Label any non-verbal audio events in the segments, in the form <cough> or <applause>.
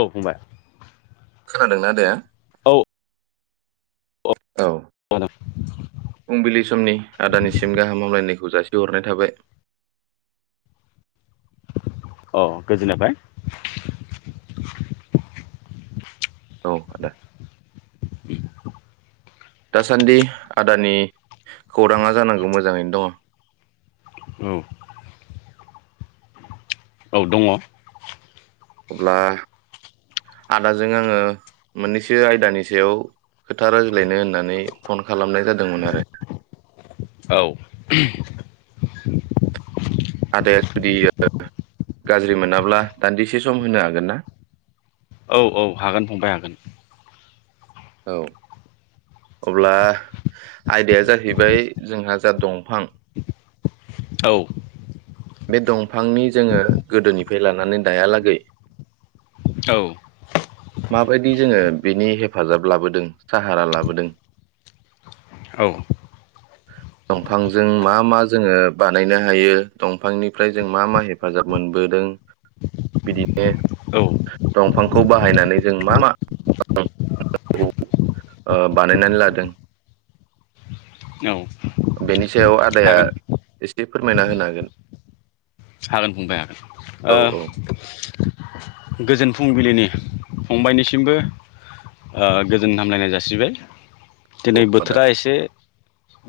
औ फंबाय खोनदोंना आदाया औ औ फुंबिलि समनि आदानिसिम गा हामलायनायखौ जासिहरनाय थाबाय। अ गोजोन बाय औ ओ दे दासान्दि आदानि खौराङा जानांगौ मोजाङैनो दं। औ औ दङ अब्ला आदाजों आङो मोननैसो आयदानि सायाव खोथा रायज्लायनो होननानै फन खालामनाय जादोंमोन आरो। औ आदाया जुदि ओ गाज्रि मोनाब्ला दान्दिसे सम होनो हागोन ना। औ औ हागोन फंबाय हागोन औ अब्ला आयदाया जाहैबाय जोंहा जा दंफां औ बे दंफांनि जोंङो गोदोनिफ्राय लानानै दायालागै औ माबायदि जोंङो बिनि हेफाजाब लाबोदों साहारा लाबोदों। औ दंफांजों मा मा जोंङो बानायनो हायो। दंफांनिफ्राय जों मा मा हेफाजाब मोनबोदों बिदिनो दंफांखौ बाहायनानै जों मा मा <unintelligible> ओ बानायनानै लादों बेनि सायाव आदाया हागोन एस से फोरमायना होनो हागोन। सागोन बुंबाय हागोन ओ औ गोजोन फुं फुंबिलिनि फंबायनिसिमबो ओ गोजोन हामलायनाय जासिबाय। औ दिनै आदा बोथोरा एसे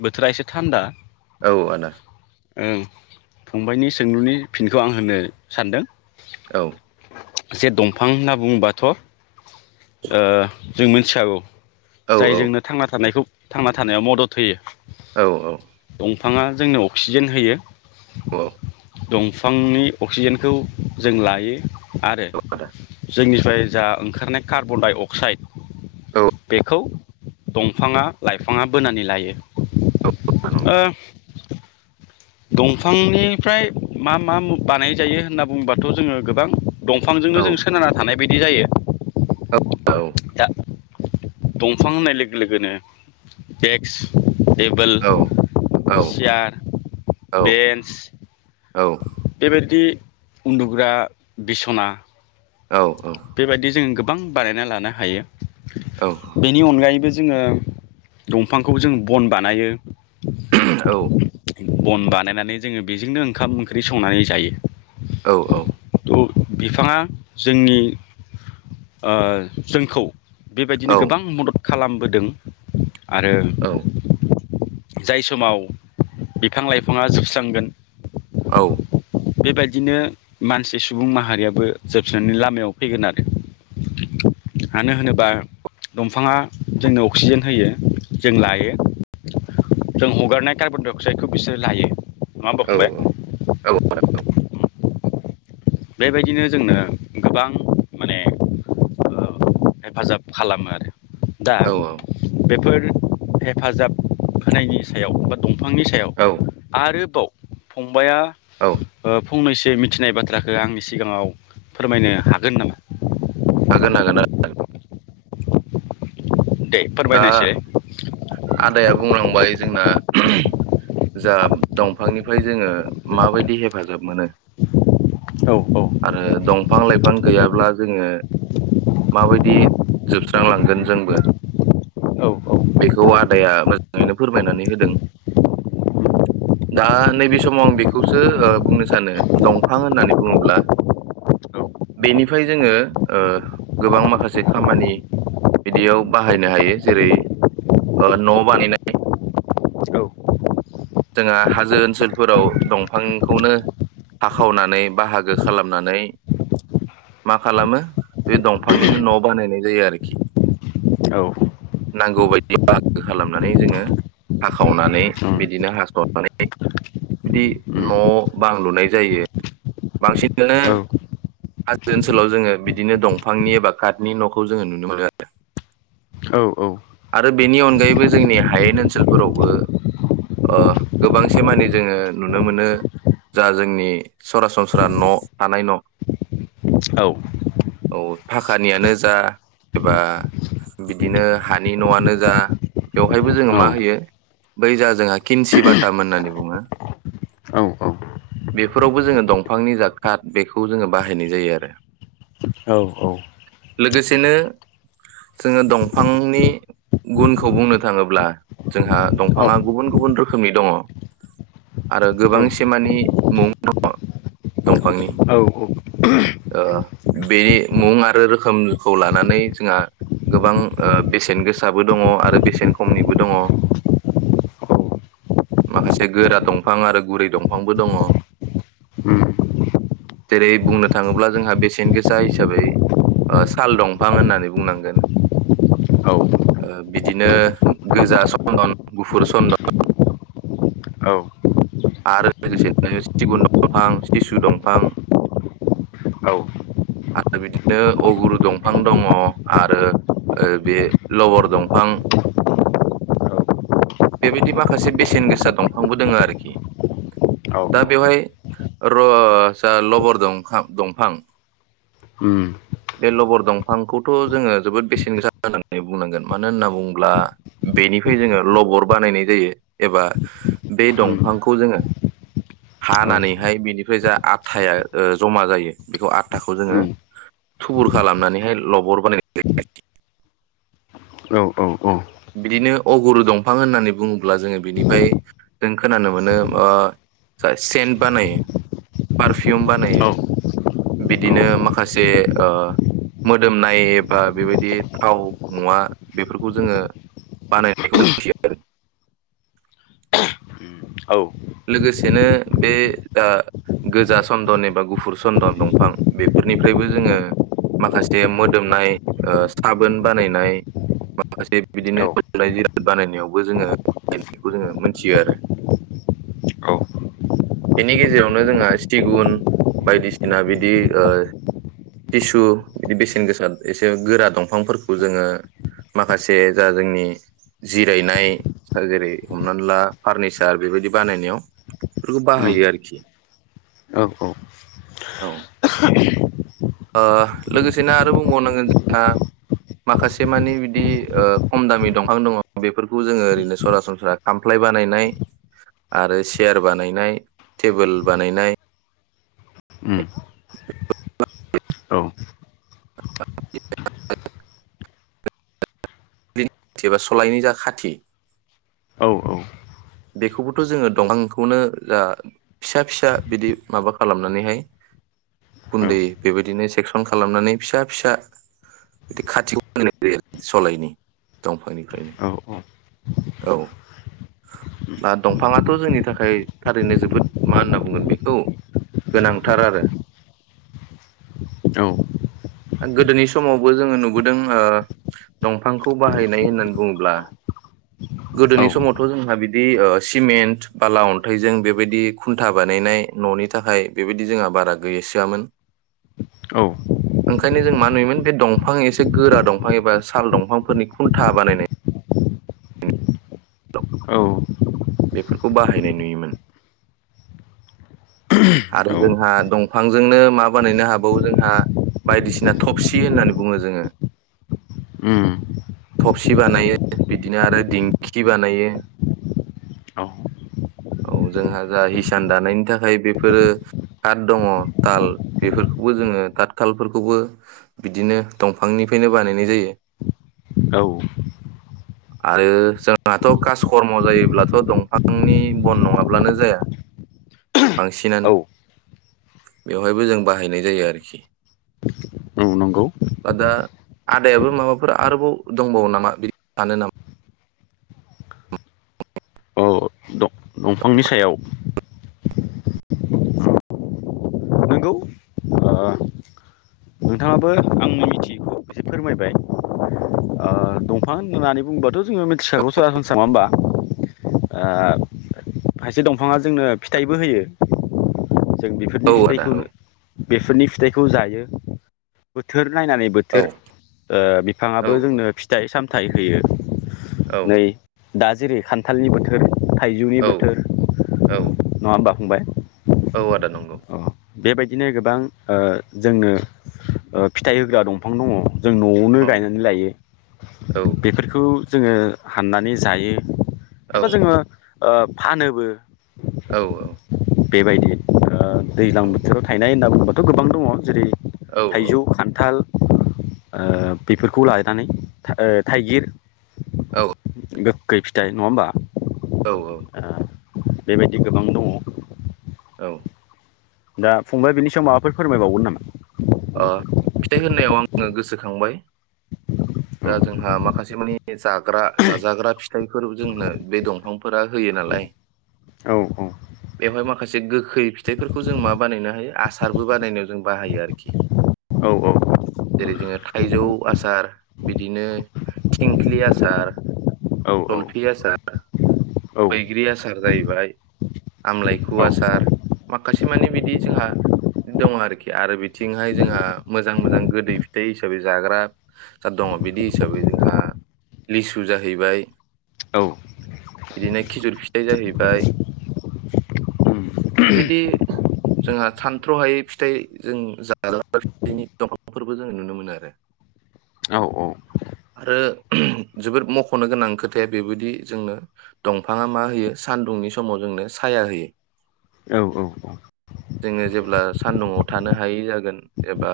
बोथोरा एसे थान्दा। औ आदा। ओं फंबायनि सा सोंलुनि फिनखौ आं होननो सानदों। औ। जे दंफां होनना बुङोबाथ' ओ जों मिथिखागौ। औ जायजोंनो थांना थानायखौ थांना थानायाव मदद होयो। औ औ। बिफाङा जोंनो अक्सिजेन होयो। दंफांनि अक्सिजेनखौ जों लायो। आरो आदा औ आदा जोंनि ओमफ्राय जा ओंखारनाय कार्बन डाइ अक्साइड बेखौ दंफाङा लाइफाङा बोनानै लायो। नंगौ ओ दंफांनिफ्राय मा मा बानाय जायो होनना बुंङोबाथ' जोङो गोबां औ दंफांजोंनो जों सोनारा थानाय। बिदि जायो। औ। दा दंफां होननाय लोगो लोगोनो एक्स टेबोल औ चयार औ बेन्स औ। बेदि उन्दुग्रा बिसना औ बेबायदि जों गोब गोबां बानायना लानो हायो। औ बेनि अनगायैबो जोङो दंफांखौ जों बन बानायो। औ। बन बानायनानै जोङो बेजोंनो ओंखाम ओंख्रि संनानै जायो। औ औ। बिफाङा जोंनि ओ जोंखौ बेबायदिनो गोबां मदद खालामबोदों आरो जाय समाव बिफां लाइफाङा जोबस्रांगोन औ बेबायदिनो मानसि सुबुं माहारियाबो जोब नि लामायाव फैगोन आरो मानो होनोबा दंफाङा जोंनो अक्सिजेन होयो जों लायो जों हगारनाय कार्बन डाइ अक्साइडखौ बिसोरो लायो नङा होमबा औ फंबाय औ औ आदा औ बेबायदिनो जोंनो गोबां माने ओ हेफाजाब खालामो आरो दा औ बेफोर हेफाजाब होनायनि सायाव बा दं बिफांनि सायाव औ आरोबाव फंबाइाया औ फंनैसो मिथिनाय बाथ्रा खौ आंनि सिगाङाव फोरमायनो हागोन नामा हागोन हागोन आदा हागोन दे दा फोरमायनायसै आदाया बुंलांबाय जोंना जा दंफांनिफ्राय जोङो माबायदि हेफाजाब मोनो औ आरो दंफां लाइफां गैयाब्ला जोङो माबायदि जोबस्रांलांगोन जोंबो औ बेखौ आदाया मोजाङैनो फोरमायनानै होदों दा नैबे समाव आं बेखौसो ओ बुंनो सानो दंफां होननानै बुङोब्ला बेनिफ्राय जोङो ओ गोबां माखासे खामानि बिदियाव बाहायनो हायो जेरै ओ न' बानायनाय जोङो हाजो ओनसोलफोराव दंफांखौनो हाखावनानै बाहागो खालामनानै मा खालामो बे दंफांनिनो न' बानायनाय जायो आरोखि औ उम नांगौ बायदि बाहागो खालामनानै जोङो हाखावनानै बिदि बिदिनो हास'नानै बिदि न' उम बां लुनाय जायो बांसिनानो हाजो ओनसोलाव जोङो बिदिनो दंफांनि एबा काटनि न'खौ जोङो नुनो मोनो आरो आरो बेनि अनगायैबो जोंनि हायेन ओनसोलफोरावबो ओ गोबांसे मानिे जोङो नुनो मोनो जा जोंनि सरासनस्रा न' थानाय न' औ औ फाखानियानो जा एबा बिदिनो हानि न'आनो जा बेवहायबो जोङो औ मा होयो बै जा जोंहा खिनसि बाटाम होननानै बुङो औ बेफोरावबो जोङो दंफांनि जा काद बेखौ जोङो बाहायनाय जायो आरो औ औ लोगोसेनो जोङो दंफां नि गुनखौ बुंनो थाङोब्ला जोंहा दंफाङा गुबुन गुबुन रोखोमनि दङ आरो गोबां सेमानि मुं दङ दंफांनि ओ बे मुं आरो रोखोमखौ लानानै जोंहा गोबां ओ बेसेन गोसाबो दङ आरो बेसेन खमनिबो दङ माखासे गोरा दंफां आरो गुरै दंफांबो दङ जेरै बुंनो थाङोब्ला जोंहा बेसेन गोसा हिसाबै ओ साल दंफां होननानै बुंनांगोन ओ बिदिनो गोजा सन्दन गुफुर सन्दन औ आरो लोगोसेनो सिगुन दंफां सिसु दंफां आरो बिदिनो अगुरु दंफां दङ आरो ओ बे लवार दंफां बेबायदि माखासे बेसेन गोसा दंफांबो दङ आरोखि औ दा बेवहाय र जा लबर दंफां दंफां उम बे लबर दंफांखौथ' जोङो जोबोद बेसेन गोसा होननानै बुंनांगोन मानो होनना बुङोब्ला बेनिफ्राय जोङो लबर बानायनाय जायो एबा बे उम दंफां खौ जोङो औ हानानैहाय बेनिफ्राय जा आटाया ओ जमा जायो बेखौ आथाखौ जोङो उम औ थुबुर खालामनानैहाय लबर बानायनानै जायो आरोखि औ बिदिनो अगुरु दंफां होननानै बुङोब्ला जोङो बिनिफ्राय जों खोनानो मोनो ओ सेन्ट बानायो पारफिउम बानायो बिदिनो माखासे ओ मोदोमनाय एबा बेबायदि थाव मुवा बेफोरखौ जोङो बानायनायखौ मिथिनो आरो औ लोगोसेनो बे ओ गोजा सन्दन एबा गुफुर सन्दन दंफां बेफोरनिफ्रायबो जोङो माखासे मोदोमनाय ओ साबोन बानायनाय माखासे औ बिदिनो औ मोदोमनाय जिराद बानायनायावबो जोङो बनायखौ जोङो मोनथियो आरो बेनि गेजेरावनो जोंहा सिगुन बायदिसिना बिदि ओ सिसु बिदि बेसेन गोसा एसे गोरा दंफांफोरखौ जोङो माखासे जा जोंनि जिरायनाय जेरै हमनानै ला फारनिचार बेबायदि बानायनायाव बेफोरखौ उम बाहायो आरोखि औ औ औ ओ लोगोसेनो आरो बुंबावनांगोन जोंहा माखासे मानि बिदि ओ खम दामि दंफां दङ बेफोरखौ जोङो ओरैनो सरासनस्रा खामफ्लाय बानायनाय आरो चियार बानायनाय टेबोल बानायनाय। उम बेफोरखौ। औ एबा सलायनि जा खाथि। बेखौबोथ जोङो दंफांखौनो जा फिसा-फिसा बिदि माबा खालामनानैहाय गुन्दै औ बेबायदिनो सेक्सन खालामनानै फिसा-फिसा बिदि खाथि खालामनाय जायो सलायनि दंफांनिफ्रायनो औ औ औ। दंफाङाथ जोंनि थाखाय थारैनो जोबोद मा होनना बुंगोन बेखौ गोनांथार आरो औ गोदोनि समावबो जोङो नुबोदों ओ दंफांखौ बाहायनाय होननानै बुङोब्ला औ गोदोनि समावथ जोंहा बिदि बिदि सिमेन्ट बाला अन्थाइजों बेबायदि खुन्था बानायनाय ननि थाखाय बेबायदि जोंहा बारा गैसोआमोन ओंखायनो जों मा नुयोमोन बे दंफां एसे गोरा दंफां एबा साल दंफांफोरनि खुन्था बानायनाय औ <unintelligible> बेफोरखौ बाहायनाय नुयोमोन आरो जोंहा दंफांजोंनो मा बानायनो हाबावो जोंहा बायदिसिना थफसि होननानै बुङो जोङो। उम थबसि बानायो बिदिनो आरो दिंखि बानायो। औ औ जोंहा जा हिसान दानायनि थाखाय बेफोरो काट दङ खाल बेफोरखौबो जोङो ताट खालफोरखौबो बिदिनो दंफांनिफ्रायनो बानायनाय जायो औ आरो जोंहाथ कास कर्म जायोब्ला। <unintelligible> दंफांनि बन नङाब्लानो जाया बांसिनानो औ बेवहायबो जों नंगौ <unintelligible> आदायाबो माबाफोर आरोबाव दंबावो नामा बिदि सानो नामा। औ दंफांनि सायाव। नोंगौ ओ नोंथाङाबो आंनि मिथियैखौ एसे फोरमायबाय। ओ दंफां होननानै बुङोबाथ जोङो मिथिखागौ सरासनस्रा नङा होमबा खायसे दंफाङा जोंनो फिथाइबो होयो। जों बेफोरनि नामा औ आदा फिथखौ औ बेफोरनि फिथाइखौ जायो। बोथोर नायनानै औ बोथोर ओ बिफाङाबो औ जोंनो फि सामथाय होयो। औ नै दा जेरै खान्थालनि बोथोर। थाइजौनि औ बोथोर औ नङा होनबा। फंबाय। औ आदा नंगौ। अ बेबायदिनो गोबां ओ जोंनो ओ फिथाइ होग्रा दंफां दङ। जों नआवनो औ गायनानै लायो औ बेफोरखौ जोङो हाननानै जायो। औ एब जोङो ओ फानोबो। औ औ। बेबायदि ओ दैज्लां बोथोराव थायनाय होनना बुंबा थगोबां दङ जेरै औ थाइजौ खान्थाल ओ बेफोरखौ लानानै ओ थाइगिर औ। गोखै फिथाइ नङा होमबा? औ औ। ओ बेबायदि गोबां दङ। औ। दा फंबाय बिनि सायाव माबाफोर फोरमायबावगोन नामा। ओ फिथाइ होननायाव आङो गोसोखांबाय दा नामा जोंहा माखासे मानि जाग्रा जाजाग्रा फिथाइफोर जोंनो बे दंफांफोरा होयो नालाय औ बेवहाय माखासे गोखै फिथाइफोरखौ जों मा बानायनो हायो आसारबो बानायनायाव जों बाहायो आरोखि। औ जेरै जोङो थाइजौ आसार बिदिनो थिंख्लि आसार औ जलफि आसार औ बैग्रि आसार जाहैबाय आमलाायखु आसार माखआ जोहा मोजां मोजां गोदै फिथाइ हिसाबै जाग्रा जा दङ बेदि हिसाबै जोंहा लिसु जाहैबाय औ बिदिनो खिजुर फिथाइ जाहैबाय बिबादि जोंहा सानथ्र' हायै फिथाइ जों जा हाग्रा बा रिनि दंफांफोरबो जोङो नुनो मोनो आरो औ औ आरो ओहम जोबोद मख'नो गोनां खोथाया बेबायदि जोंनो दंफाङा मा होयो सानदुंनि समाव जोंनो साया होयो। औ औ औ जोङो जेब्ला सान्दुङाव थानो हायै जाग गोन एबा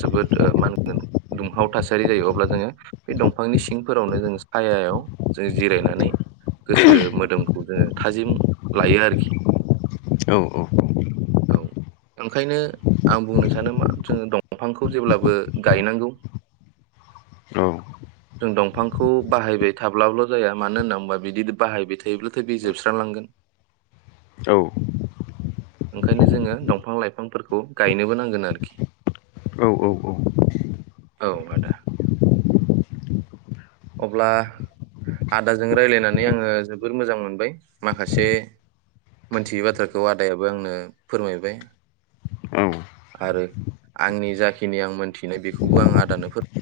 जोबोद ओ मा होनगोन दुंहाव थासारि जायो अब्ला जोङो बे दंफांनि सिंफोरावनो जों सायायाव जों जिरायनानै गोसो मोदोमखौ जोङो थाजिम लायो आरोखि। औ औ औ ओंखायनो आं बुंनो स आनो मा जोङो दंफांखौ जेब्लाबो गायनांगौ जों दंफांखौ बाहायबाय थाब्लाल' जाया मानो नामबा बिदि बाहायबाय थायोब्लाथ' बे जोबस्र लांगोन औ ओंखायनो जोङो दंफां लाइफांफोरखौ गायनोबो नांगोन आर खि औ औ औ आदा अब्ला आदाजों रायलायनानै आङो जोबोर मोजां मोनबाय माखासे मोनथियै बाथ्राखौ आदायाबो आंनो फोरमायबाय। औ आरो आंनि जाखिनि आं मोन्थिनाय बेखौबो आं आदानो फोर